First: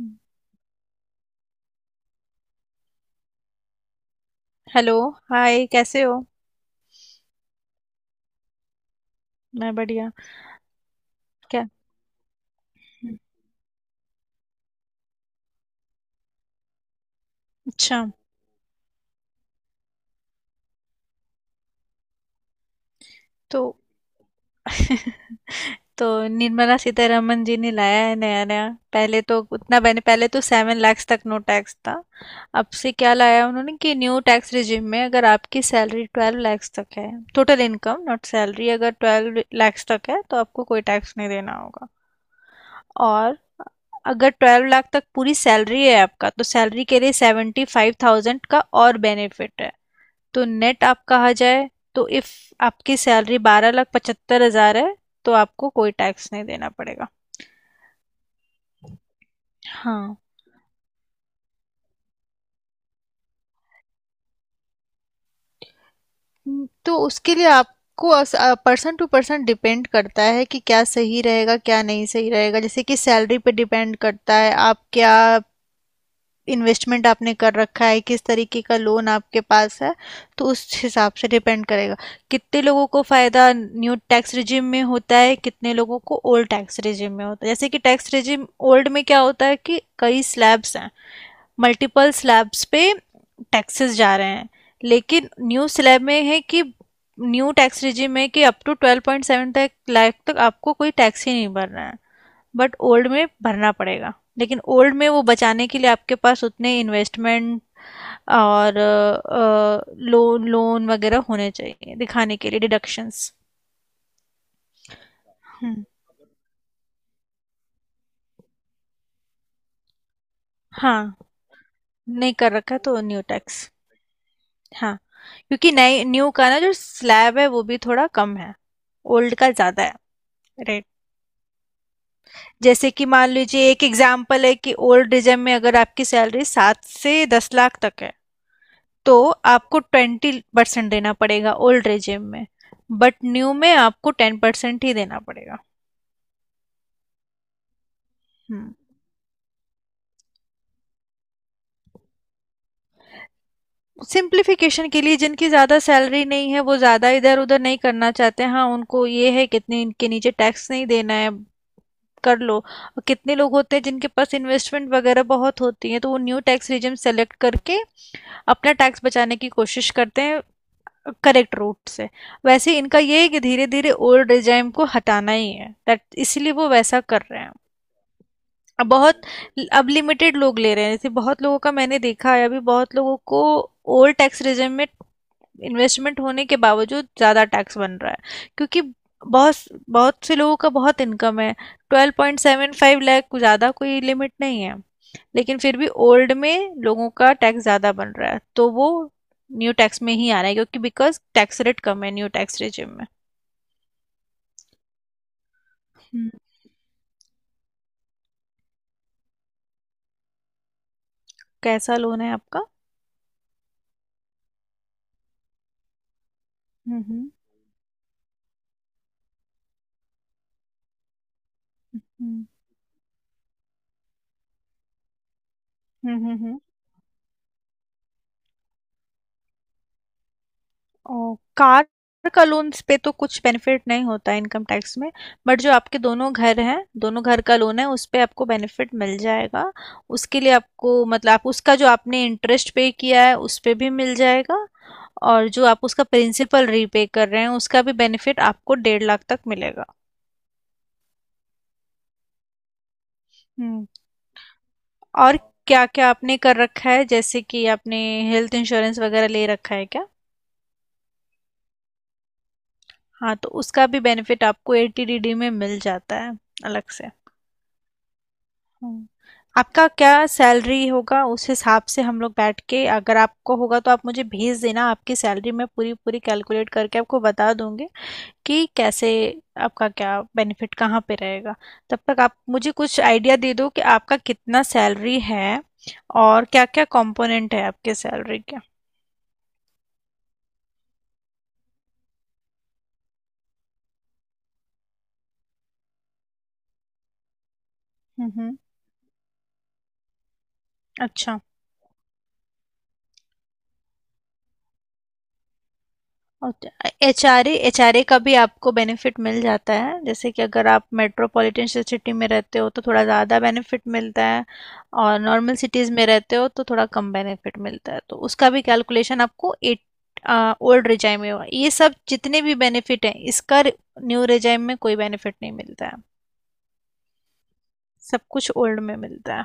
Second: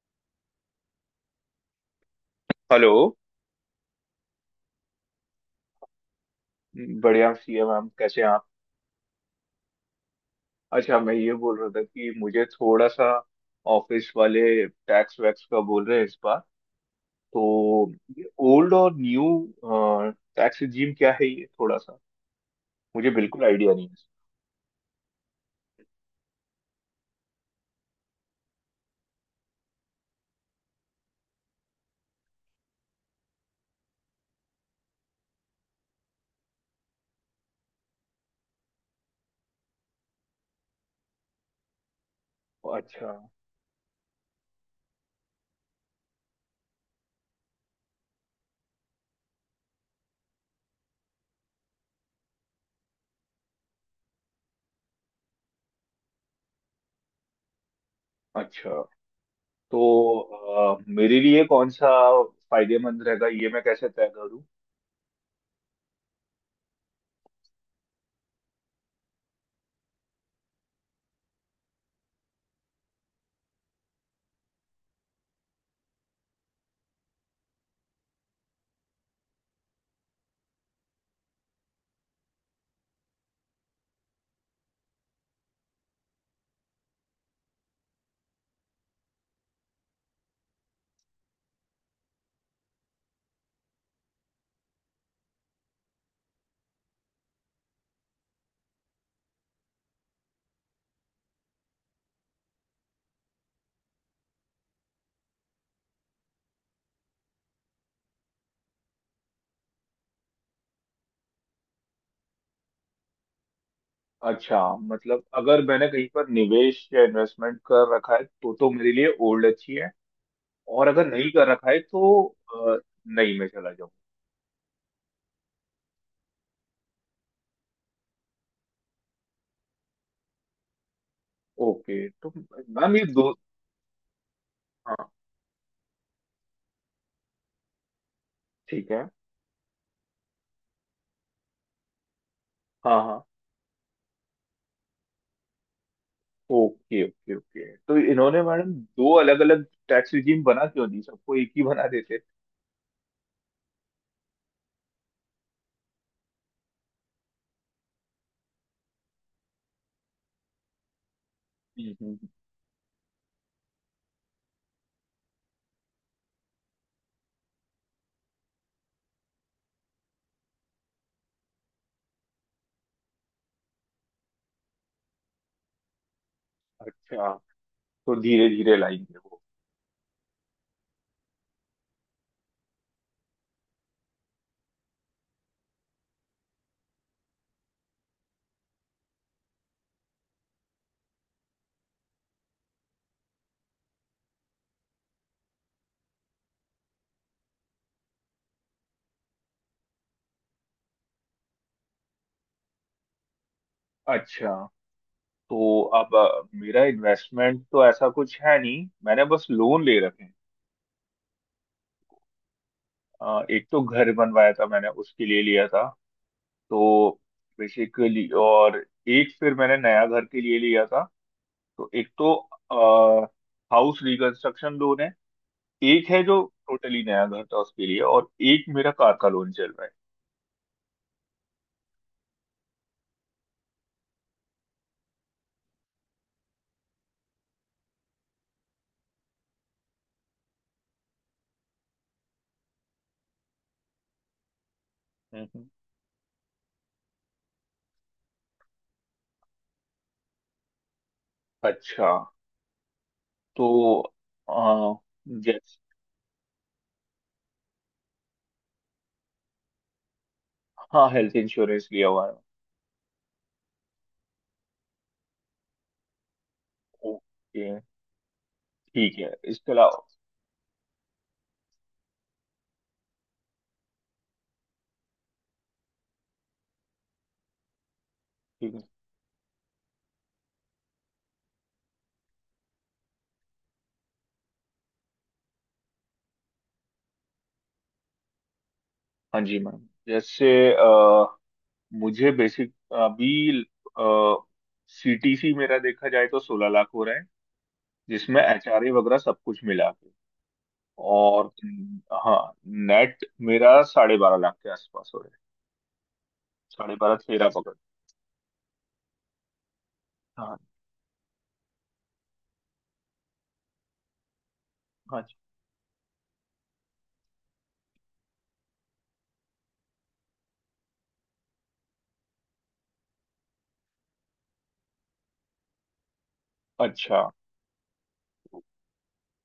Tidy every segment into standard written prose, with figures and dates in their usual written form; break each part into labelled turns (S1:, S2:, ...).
S1: हुँ।
S2: Hello.
S1: Hello, hi कैसे हो?
S2: बढ़िया सी है मैम, कैसे हैं आप?
S1: मैं बढ़िया।
S2: अच्छा, मैं ये बोल
S1: क्या।
S2: रहा था कि मुझे थोड़ा सा
S1: हुँ।
S2: ऑफिस वाले टैक्स वैक्स का बोल रहे हैं इस बार। तो
S1: अच्छा,
S2: ये ओल्ड और न्यू टैक्स रिजीम क्या है, ये थोड़ा सा मुझे बिल्कुल
S1: तो
S2: आइडिया नहीं
S1: तो निर्मला सीतारमण जी ने लाया है नया-नया। पहले तो 7 लाख तक नो टैक्स था। अब से क्या लाया उन्होंने कि न्यू टैक्स रिजिम में अगर आपकी सैलरी 12 लाख तक है, टोटल इनकम नॉट सैलरी, अगर 12 लाख तक है तो आपको कोई टैक्स नहीं देना होगा।
S2: है। अच्छा।
S1: और अगर 12 लाख तक पूरी सैलरी है आपका तो सैलरी के लिए 75,000 का और बेनिफिट है। तो नेट आप कहा जाए तो इफ आपकी सैलरी 12,75,000 है तो आपको कोई टैक्स नहीं देना पड़ेगा।
S2: अच्छा तो
S1: हाँ।
S2: मेरे लिए कौन सा फायदेमंद रहेगा, ये मैं कैसे तय करूँ?
S1: तो उसके लिए आपको, पर्सन टू पर्सन डिपेंड करता है कि क्या सही रहेगा क्या नहीं सही रहेगा। जैसे कि सैलरी पे डिपेंड करता है, आप क्या इन्वेस्टमेंट आपने कर रखा है, किस तरीके का लोन आपके पास है, तो उस हिसाब से डिपेंड करेगा। कितने लोगों को फ़ायदा न्यू टैक्स रिजिम में होता है, कितने लोगों को ओल्ड टैक्स रिजिम में होता है। जैसे कि टैक्स रिजिम ओल्ड में क्या होता है कि कई स्लैब्स हैं, मल्टीपल स्लैब्स पे टैक्सेस जा रहे हैं। लेकिन न्यू स्लैब में है कि न्यू टैक्स रिजिम में कि अप टू 12.7 लाख तक आपको कोई टैक्स ही नहीं भरना है, बट ओल्ड में भरना पड़ेगा। लेकिन ओल्ड में वो बचाने के लिए आपके पास उतने इन्वेस्टमेंट और लोन लोन वगैरह होने चाहिए दिखाने के लिए, डिडक्शंस।
S2: अच्छा, मतलब अगर मैंने कहीं पर निवेश या इन्वेस्टमेंट कर रखा है तो मेरे लिए ओल्ड अच्छी है, और अगर
S1: हाँ।
S2: नहीं कर रखा है तो
S1: नहीं कर
S2: अ,
S1: रखा तो न्यू
S2: नहीं में
S1: टैक्स।
S2: चला जाऊँ।
S1: हाँ, क्योंकि नए न्यू का ना जो स्लैब है वो भी थोड़ा कम है, ओल्ड का ज़्यादा है रेट।
S2: ओके तो
S1: जैसे
S2: मैम ये
S1: कि मान
S2: दो।
S1: लीजिए एक एग्जाम्पल है कि
S2: हाँ,
S1: ओल्ड रिजर्व में अगर आपकी सैलरी 7 से 10 लाख तक है
S2: ठीक है।
S1: तो आपको 20% देना पड़ेगा ओल्ड रेजिम में,
S2: हाँ
S1: बट
S2: हाँ।
S1: न्यू में आपको 10% ही देना पड़ेगा।
S2: ओके ओके ओके, तो इन्होंने मैडम
S1: हम्म।
S2: दो अलग अलग टैक्स रिजीम बना क्यों दी? सबको एक ही बना देते।
S1: सिंप्लीफिकेशन के लिए, जिनकी ज़्यादा सैलरी नहीं है वो ज़्यादा इधर उधर नहीं करना चाहते, हाँ, उनको ये है कितने इनके नीचे टैक्स नहीं देना है
S2: हम्म।
S1: कर लो। और कितने लोग होते हैं जिनके पास इन्वेस्टमेंट वगैरह बहुत होती है तो वो न्यू टैक्स रिजिम सेलेक्ट करके अपना टैक्स बचाने की कोशिश करते हैं करेक्ट रूट से। वैसे इनका ये है कि धीरे धीरे ओल्ड रिजाइम को हटाना ही है दैट, इसलिए वो वैसा कर
S2: अच्छा,
S1: रहे हैं।
S2: तो धीरे धीरे
S1: अब
S2: लाएंगे
S1: बहुत
S2: वो।
S1: अब लिमिटेड लोग ले रहे हैं। जैसे बहुत लोगों का मैंने देखा है, अभी बहुत लोगों को ओल्ड टैक्स रेजिम में इन्वेस्टमेंट होने के बावजूद ज़्यादा टैक्स बन रहा है, क्योंकि बहुत बहुत से लोगों का बहुत इनकम है, 12.75 लाख ज़्यादा कोई लिमिट नहीं है। लेकिन फिर भी ओल्ड में लोगों का टैक्स ज़्यादा बन रहा है तो वो न्यू टैक्स में ही आ रहा है क्योंकि बिकॉज टैक्स रेट कम है न्यू टैक्स रेजिम में।
S2: अच्छा, तो अब
S1: हम्म,
S2: मेरा इन्वेस्टमेंट तो ऐसा कुछ है नहीं, मैंने बस लोन ले रखे हैं।
S1: कैसा लोन है आपका?
S2: एक तो घर बनवाया था मैंने, उसके लिए लिया था। तो
S1: हम्म।
S2: बेसिकली, और एक फिर मैंने नया घर के लिए लिया था। तो एक तो
S1: हम्म।
S2: हाउस रिकंस्ट्रक्शन लोन है, एक है जो
S1: हम्म।
S2: टोटली नया घर था उसके लिए, और एक मेरा कार का लोन चल रहा है।
S1: ओ, कार का लोन्स पे तो कुछ बेनिफिट नहीं होता है इनकम टैक्स में, बट जो आपके दोनों घर हैं, दोनों घर का लोन है उस पे आपको बेनिफिट मिल जाएगा। उसके लिए आपको, मतलब आप उसका जो आपने इंटरेस्ट पे किया है उस पे भी मिल जाएगा,
S2: हम्म
S1: और जो
S2: हम्म।
S1: आप उसका प्रिंसिपल रीपे कर रहे हैं उसका भी बेनिफिट आपको 1.5 लाख तक मिलेगा।
S2: अच्छा,
S1: हम्म।
S2: तो आ,
S1: और
S2: जैस
S1: क्या क्या आपने कर रखा है, जैसे कि आपने हेल्थ इंश्योरेंस वगैरह ले रखा है क्या?
S2: हाँ, हेल्थ इंश्योरेंस लिया हुआ है।
S1: हाँ तो उसका भी बेनिफिट आपको एटीडीडी में मिल जाता है अलग से।
S2: ओके।
S1: हम्म।
S2: ठीक है, इसके
S1: आपका
S2: अलावा।
S1: क्या सैलरी होगा उस हिसाब से हम लोग बैठ के, अगर आपको होगा तो आप मुझे भेज देना आपकी सैलरी, मैं पूरी पूरी कैलकुलेट करके आपको बता दूंगी कि
S2: ठीक है।
S1: कैसे आपका क्या बेनिफिट कहाँ पे रहेगा। तब तक आप मुझे कुछ आइडिया दे दो कि आपका कितना सैलरी है और क्या क्या कंपोनेंट है आपके सैलरी के।
S2: हाँ जी मैम। जैसे अ, मुझे बेसिक अभी सीटीसी मेरा देखा जाए तो 16 लाख हो रहा है, जिसमें
S1: हम्म।
S2: एचआरए वगैरह सब कुछ मिला के।
S1: अच्छा।
S2: और हाँ, नेट मेरा 12.5 लाख के आसपास हो रहा है। साढ़े बारह तेरह
S1: एचआरए
S2: पकड़।
S1: एचआरए का भी आपको बेनिफिट मिल जाता है, जैसे कि
S2: हाँ।
S1: अगर आप मेट्रोपॉलिटन सिटी में रहते हो तो थोड़ा ज़्यादा बेनिफिट मिलता है, और
S2: हाँ जी।
S1: नॉर्मल सिटीज़ में रहते हो तो थोड़ा कम बेनिफिट मिलता है, तो उसका भी कैलकुलेशन आपको एट ओल्ड रिजाइम में होगा। ये सब जितने भी बेनिफिट हैं इसका, न्यू रिजाइम में कोई बेनिफिट नहीं मिलता है,
S2: अच्छा,
S1: सब कुछ ओल्ड में मिलता है।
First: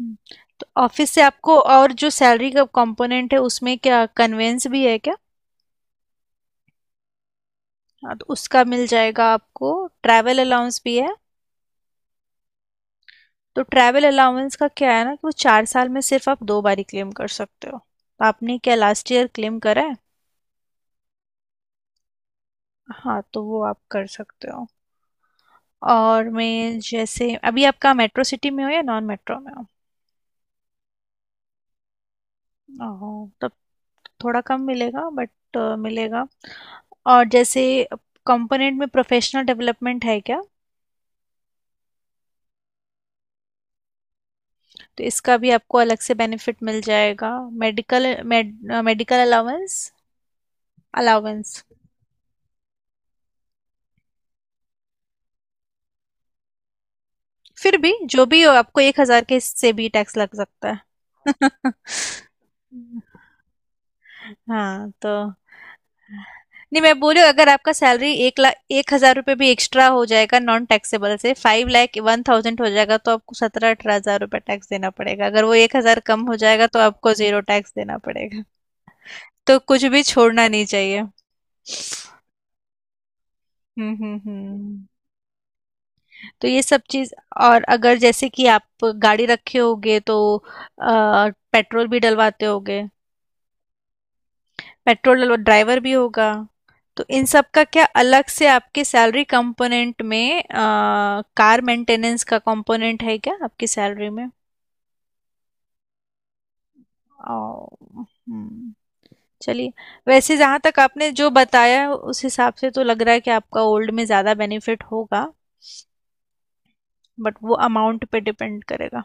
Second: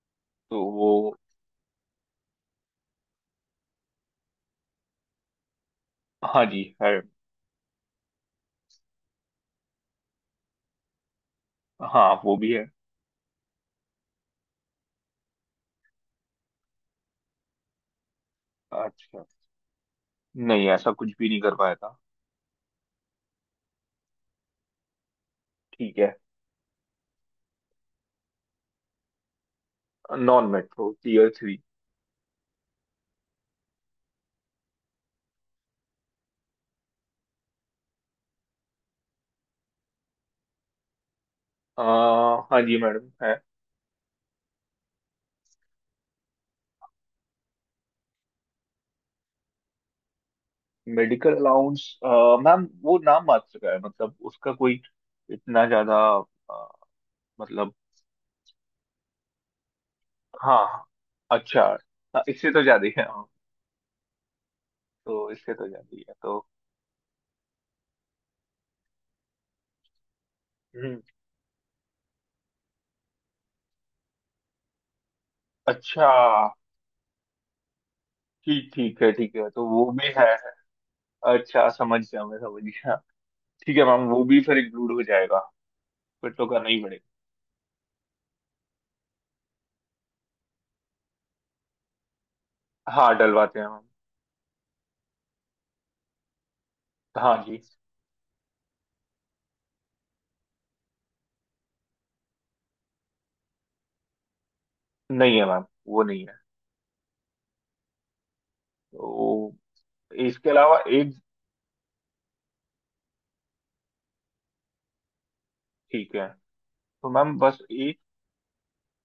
S1: हम्म।
S2: तो
S1: तो ऑफिस
S2: वो
S1: से आपको और जो सैलरी का कंपोनेंट है उसमें क्या कन्वेंस भी है क्या?
S2: हाँ जी है।
S1: हाँ तो उसका मिल जाएगा आपको। ट्रैवल अलाउंस भी है,
S2: हाँ, वो भी है।
S1: तो ट्रैवल अलाउंस का क्या है ना कि वो 4 साल में सिर्फ आप 2 बारी क्लेम कर सकते हो, तो आपने क्या लास्ट
S2: अच्छा,
S1: ईयर क्लेम करा है?
S2: नहीं ऐसा कुछ भी नहीं कर पाया था।
S1: हाँ तो वो आप कर सकते हो।
S2: ठीक है।
S1: और मैं जैसे अभी आपका मेट्रो सिटी में हो या नॉन मेट्रो में हो?
S2: Non metro, tier three.
S1: ओहो, तब थोड़ा कम मिलेगा बट मिलेगा। और जैसे कंपोनेंट में प्रोफेशनल डेवलपमेंट है क्या?
S2: आ, हाँ जी मैडम, है।
S1: तो इसका भी आपको अलग से बेनिफिट मिल जाएगा। Medical med, medical allowance.
S2: Medical
S1: allowance.
S2: Allowance. Ma'am वो नाम मात्र का है, मतलब उसका कोई इतना ज्यादा अ, मतलब।
S1: फिर भी, जो भी हो आपको 1,000 के से भी टैक्स लग सकता है।
S2: हाँ। अच्छा। हाँ, इससे तो ज्यादा ही है हाँ।
S1: हाँ, तो
S2: तो इससे तो ज्यादा ही है तो।
S1: नहीं, मैं बोल रही हूँ अगर आपका सैलरी 1,01,000 रुपये भी एक्स्ट्रा हो जाएगा नॉन टैक्सेबल से, 5,01,000 हो जाएगा तो आपको 17-18 हजार रुपये टैक्स देना पड़ेगा, अगर वो 1,000
S2: अच्छा।
S1: कम हो जाएगा तो आपको जीरो टैक्स देना पड़ेगा।
S2: ठीक ठीक है, ठीक है,
S1: तो
S2: तो वो
S1: कुछ भी
S2: भी है।
S1: छोड़ना नहीं चाहिए।
S2: अच्छा समझ गया, मैं समझ गया। ठीक है मैम, वो भी फिर
S1: हम्म।
S2: इंक्लूड हो जाएगा। फिर तो
S1: तो ये
S2: करना
S1: सब
S2: ही पड़ेगा।
S1: चीज, और अगर जैसे कि आप गाड़ी रखे होगे तो पेट्रोल भी डलवाते होगे।
S2: हाँ डलवाते हैं मैम।
S1: पेट्रोल डलवा, ड्राइवर भी होगा। तो इन
S2: हाँ
S1: सब
S2: जी।
S1: का क्या अलग से आपके सैलरी कंपोनेंट में कार मेंटेनेंस का कंपोनेंट है क्या आपकी सैलरी में?
S2: नहीं है मैम, वो नहीं है।
S1: ओ। हम्म।
S2: तो
S1: चलिए, वैसे
S2: इसके
S1: जहाँ तक
S2: अलावा
S1: आपने
S2: एक।
S1: जो बताया है, उस हिसाब से तो लग रहा है कि आपका ओल्ड में ज़्यादा बेनिफिट होगा,
S2: ठीक है। तो
S1: बट
S2: मैम
S1: वो
S2: बस एक,
S1: अमाउंट पे डिपेंड करेगा।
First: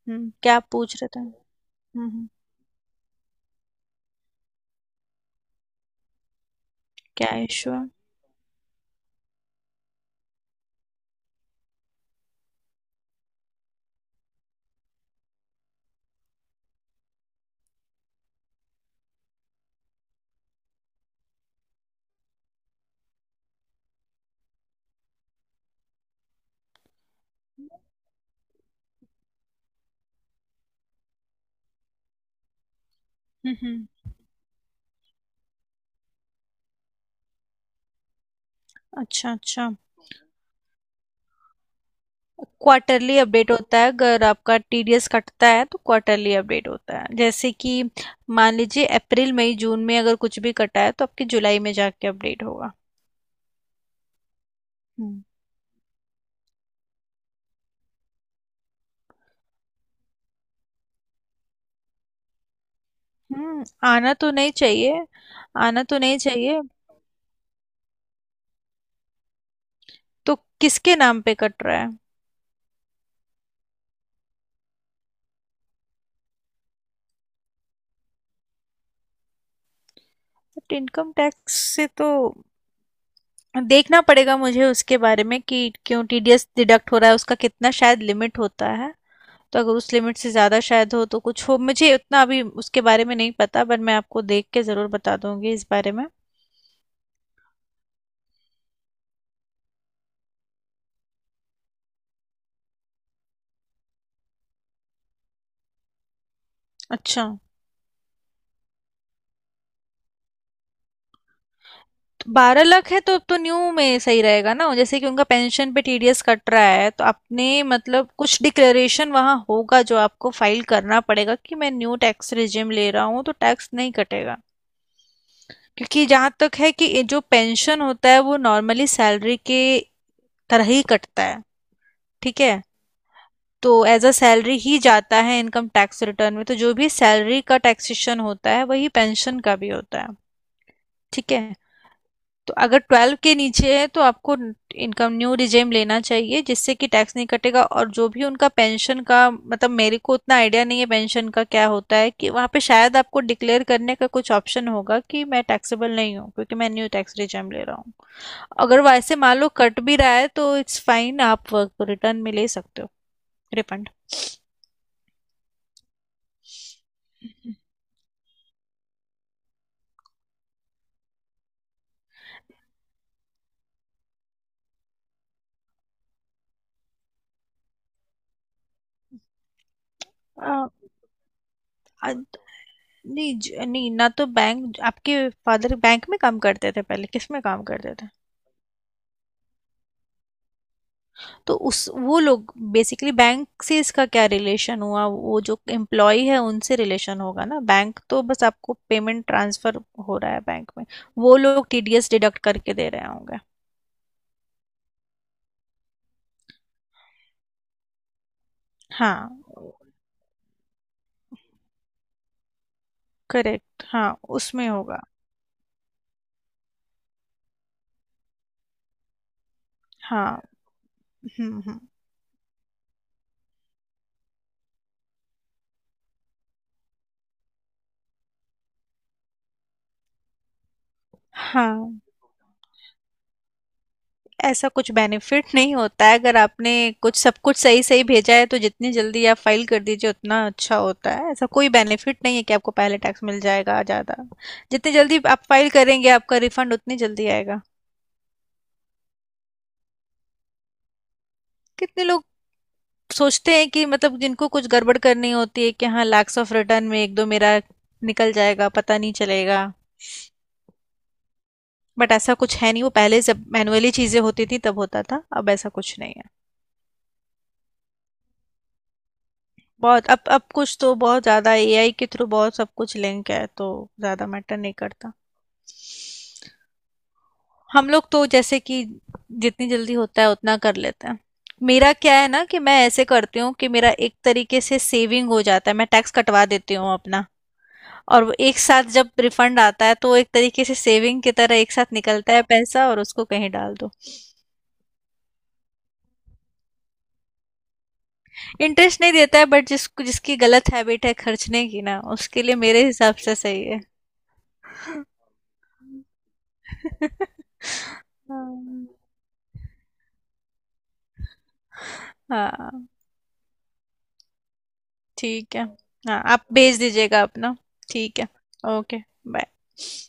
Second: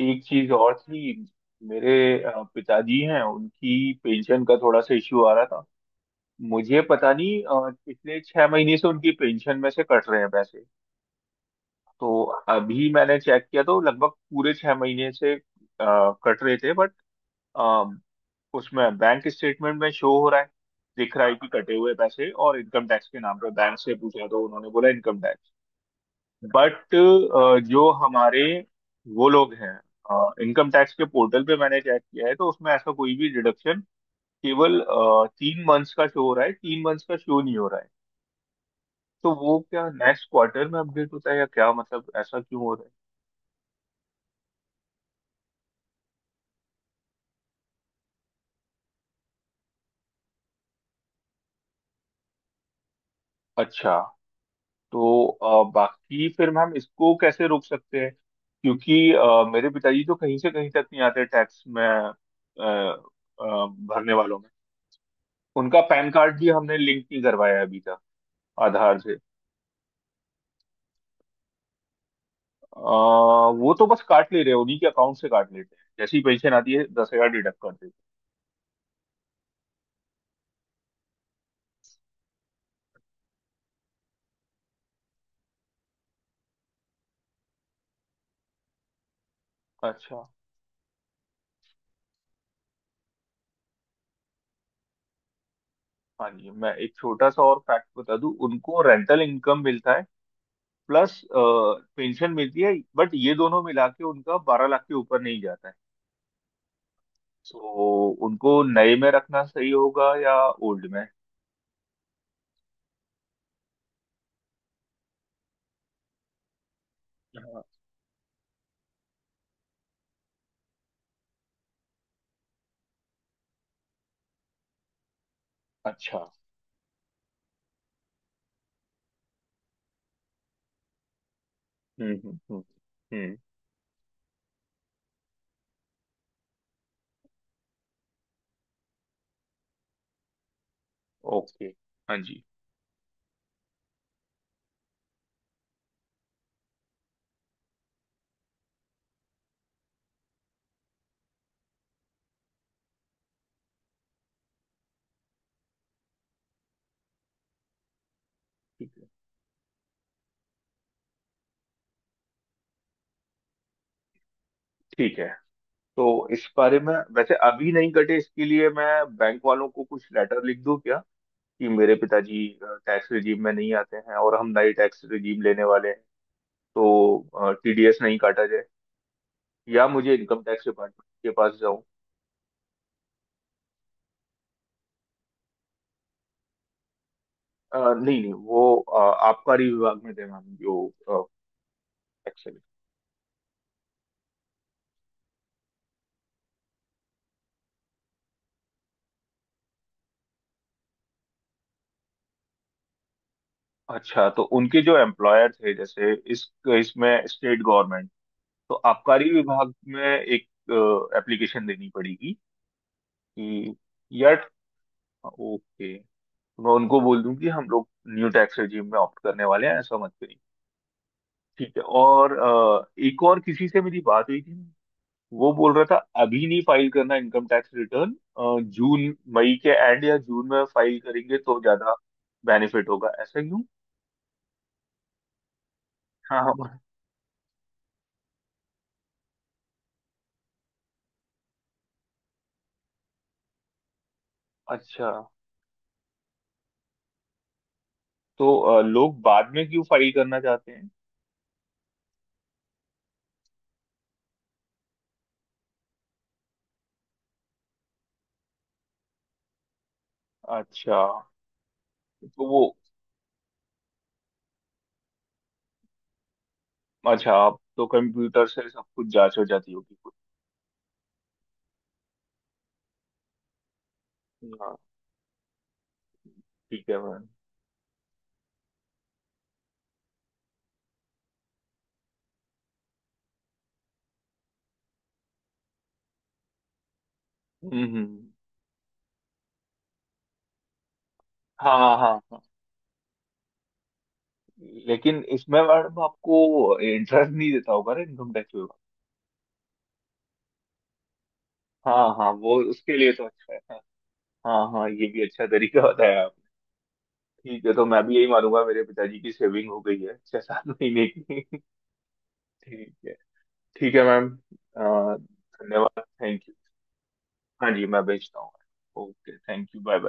S2: एक चीज
S1: क्या आप
S2: और
S1: पूछ रहे
S2: थी।
S1: थे?
S2: मेरे
S1: हम्म। हम्म,
S2: पिताजी हैं, उनकी पेंशन का थोड़ा सा इश्यू आ रहा था। मुझे पता
S1: क्या
S2: नहीं,
S1: इशू है?
S2: पिछले 6 महीने से उनकी पेंशन में से कट रहे हैं पैसे। तो अभी मैंने चेक किया तो लगभग पूरे 6 महीने से कट रहे थे, बट उसमें बैंक स्टेटमेंट में शो हो रहा है, दिख रहा है कि कटे हुए पैसे और इनकम टैक्स के नाम पे। बैंक से पूछा तो उन्होंने बोला इनकम टैक्स, बट जो हमारे वो लोग हैं इनकम टैक्स के पोर्टल पे मैंने चेक किया है तो उसमें ऐसा कोई भी
S1: हम्म।
S2: डिडक्शन
S1: हम्म।
S2: केवल 3 मंथ्स का शो हो रहा है, 3 मंथ्स का शो नहीं हो रहा है।
S1: अच्छा
S2: तो वो
S1: अच्छा।
S2: क्या नेक्स्ट क्वार्टर में अपडेट होता है या क्या, मतलब ऐसा क्यों हो रहा
S1: क्वार्टरली अपडेट होता है, अगर आपका टीडीएस कटता है तो क्वार्टरली अपडेट होता है, जैसे कि मान लीजिए अप्रैल मई जून में अगर कुछ भी कटा है तो आपके जुलाई में जाके अपडेट होगा।
S2: है? अच्छा।
S1: हम्म।
S2: तो बाकी फिर मैम इसको कैसे रोक सकते हैं, क्योंकि मेरे पिताजी तो कहीं से कहीं तक नहीं आते टैक्स में, अ,
S1: हम्म, आना
S2: भरने
S1: तो
S2: वालों में।
S1: नहीं चाहिए।
S2: उनका
S1: आना तो
S2: पैन
S1: नहीं
S2: कार्ड भी
S1: चाहिए।
S2: हमने लिंक नहीं करवाया है अभी तक आधार से।
S1: तो किसके नाम पे कट रहा है?
S2: अ, वो तो बस काट ले रहे हैं, उन्हीं के अकाउंट से काट लेते हैं, जैसे ही पेंशन आती है 10 हजार डिडक्ट कर देते
S1: बट इनकम टैक्स से तो देखना पड़ेगा मुझे उसके बारे में कि क्यों टीडीएस डिडक्ट हो रहा है, उसका कितना शायद लिमिट होता है, तो अगर
S2: हैं।
S1: उस लिमिट
S2: अच्छा,
S1: से ज़्यादा शायद हो तो कुछ हो, मुझे उतना अभी उसके बारे में नहीं पता, बट मैं आपको देख के ज़रूर बता दूंगी इस बारे में।
S2: हाँ जी मैं एक छोटा सा और फैक्ट बता दूं, उनको रेंटल इनकम मिलता है प्लस पेंशन मिलती है, बट ये दोनों मिला के उनका 12 लाख के ऊपर नहीं जाता है।
S1: अच्छा।
S2: तो उनको नए में रखना सही होगा या ओल्ड में?
S1: तो 12 लाख है तो अब तो न्यू में सही रहेगा ना। जैसे कि उनका पेंशन पे टीडीएस कट रहा है, तो
S2: हाँ।
S1: आपने मतलब कुछ डिक्लेरेशन वहाँ होगा जो आपको फाइल करना पड़ेगा कि मैं न्यू टैक्स रिजिम ले रहा हूँ तो टैक्स नहीं कटेगा, क्योंकि
S2: अच्छा।
S1: जहाँ तक है कि ये जो पेंशन होता है वो नॉर्मली सैलरी के तरह ही कटता है। ठीक है,
S2: हम्म। हम्म।
S1: तो एज अ सैलरी ही जाता है इनकम टैक्स रिटर्न में, तो जो भी सैलरी का टैक्सेशन होता है वही पेंशन का भी होता है। ठीक है।
S2: ओके। हाँ जी।
S1: तो अगर 12 के नीचे है तो आपको इनकम, न्यू रिजेम लेना चाहिए जिससे कि टैक्स नहीं कटेगा, और जो भी उनका पेंशन का मतलब मेरे को उतना आइडिया नहीं है पेंशन का क्या होता है कि वहाँ पे शायद आपको डिक्लेयर करने का कुछ ऑप्शन होगा कि मैं टैक्सेबल नहीं हूँ क्योंकि मैं न्यू टैक्स रिजेम ले रहा हूँ। अगर
S2: ठीक है।
S1: वैसे मान लो कट भी रहा है तो इट्स फाइन, आप वर्क रिटर्न में ले सकते हो रिफंड।
S2: ठीक है, तो इस बारे में वैसे अभी नहीं कटे, इसके लिए मैं बैंक वालों को कुछ लेटर लिख दूं क्या कि मेरे पिताजी टैक्स रिजीम में नहीं आते हैं और हम नए टैक्स रिजीम लेने वाले हैं तो टीडीएस नहीं काटा जाए? या मुझे इनकम टैक्स
S1: अ,
S2: डिपार्टमेंट के पास जाऊं?
S1: अ, नहीं ना, तो बैंक आपके फादर, बैंक में काम करते थे पहले, किस में काम करते थे?
S2: नहीं नहीं, वो आबकारी विभाग में थे मैम, जो
S1: तो उस, वो
S2: टैक्स।
S1: लोग बेसिकली बैंक से इसका क्या रिलेशन हुआ? वो जो एम्प्लॉय है उनसे रिलेशन होगा ना, बैंक तो बस आपको पेमेंट ट्रांसफर हो रहा है बैंक में, वो लोग टीडीएस डिडक्ट करके दे रहे होंगे।
S2: अच्छा, तो उनके जो एम्प्लॉयर थे जैसे इस, इसमें स्टेट गवर्नमेंट। तो
S1: हाँ
S2: आबकारी विभाग में एक एप्लीकेशन देनी पड़ेगी कि,
S1: करेक्ट, हाँ
S2: यार।
S1: उसमें होगा।
S2: ओके, मैं उनको बोल दूं कि हम लोग न्यू टैक्स रेजिम में ऑप्ट करने वाले हैं, ऐसा मत करिए।
S1: हाँ।
S2: ठीक
S1: हम्म।
S2: है। और एक और किसी से मेरी बात हुई थी, वो बोल रहा था अभी नहीं फाइल करना इनकम टैक्स रिटर्न, जून मई के एंड या जून में फाइल करेंगे तो ज्यादा
S1: हाँ,
S2: बेनिफिट होगा। ऐसा क्यों?
S1: ऐसा कुछ बेनिफिट नहीं होता है। अगर
S2: हाँ हाँ।
S1: आपने कुछ सब कुछ सही-सही भेजा है तो जितनी जल्दी आप फाइल कर दीजिए उतना अच्छा होता है, ऐसा कोई बेनिफिट नहीं है कि आपको पहले टैक्स मिल जाएगा ज़्यादा। जितनी
S2: अच्छा,
S1: जल्दी आप फाइल करेंगे आपका रिफंड उतनी जल्दी आएगा।
S2: तो लोग बाद में क्यों फाइल करना चाहते हैं?
S1: कितने लोग सोचते हैं कि मतलब जिनको कुछ गड़बड़ करनी होती है कि हाँ लैक्स ऑफ रिटर्न में एक दो मेरा निकल जाएगा पता नहीं चलेगा,
S2: अच्छा।
S1: बट ऐसा
S2: तो
S1: कुछ
S2: वो
S1: है नहीं, वो पहले जब मैनुअली चीज़ें होती थी तब होता था, अब ऐसा कुछ नहीं है।
S2: अच्छा, आप तो कंप्यूटर से सब कुछ जांच हो जाती होगी
S1: बहुत
S2: कुछ।
S1: अब कुछ तो बहुत ज़्यादा एआई के थ्रू बहुत सब कुछ लिंक है तो ज़्यादा मैटर नहीं
S2: हाँ।
S1: करता।
S2: ठीक है मैम।
S1: हम लोग तो जैसे कि जितनी जल्दी होता है उतना कर लेते हैं। मेरा क्या है ना कि मैं ऐसे करती हूँ कि मेरा एक तरीके से सेविंग हो जाता है, मैं टैक्स कटवा देती हूँ अपना,
S2: हम्म हम्म,
S1: और
S2: हम्म।
S1: वो एक साथ जब रिफंड आता है तो वो एक तरीके से सेविंग की तरह एक
S2: हाँ
S1: साथ
S2: हाँ हाँ
S1: निकलता
S2: हाँ।
S1: है पैसा और उसको कहीं डाल दो।
S2: लेकिन इसमें मैडम आपको इंटरेस्ट नहीं देता होगा ना इनकम टैक्स विभाग?
S1: इंटरेस्ट नहीं देता है, बट जिसको जिसकी गलत हैबिट है खर्चने की ना
S2: हाँ हाँ,
S1: उसके लिए
S2: वो
S1: मेरे
S2: उसके लिए
S1: हिसाब
S2: तो
S1: से
S2: अच्छा है
S1: सही
S2: हाँ।
S1: है।
S2: हाँ हाँ, ये भी अच्छा तरीका बताया आपने। ठीक है, तो मैं भी यही मानूंगा, मेरे
S1: हाँ।
S2: पिताजी की सेविंग हो गई है 6-7 महीने की।
S1: हाँ।
S2: ठीक है। ठीक है मैम। अ,
S1: ठीक है।
S2: धन्यवाद।
S1: हाँ आप
S2: थैंक यू।
S1: भेज दीजिएगा अपना।
S2: हाँ जी मैं
S1: ठीक है।
S2: भेजता हूँ।
S1: Okay.
S2: Okay,
S1: bye.
S2: Thank you, bye bye.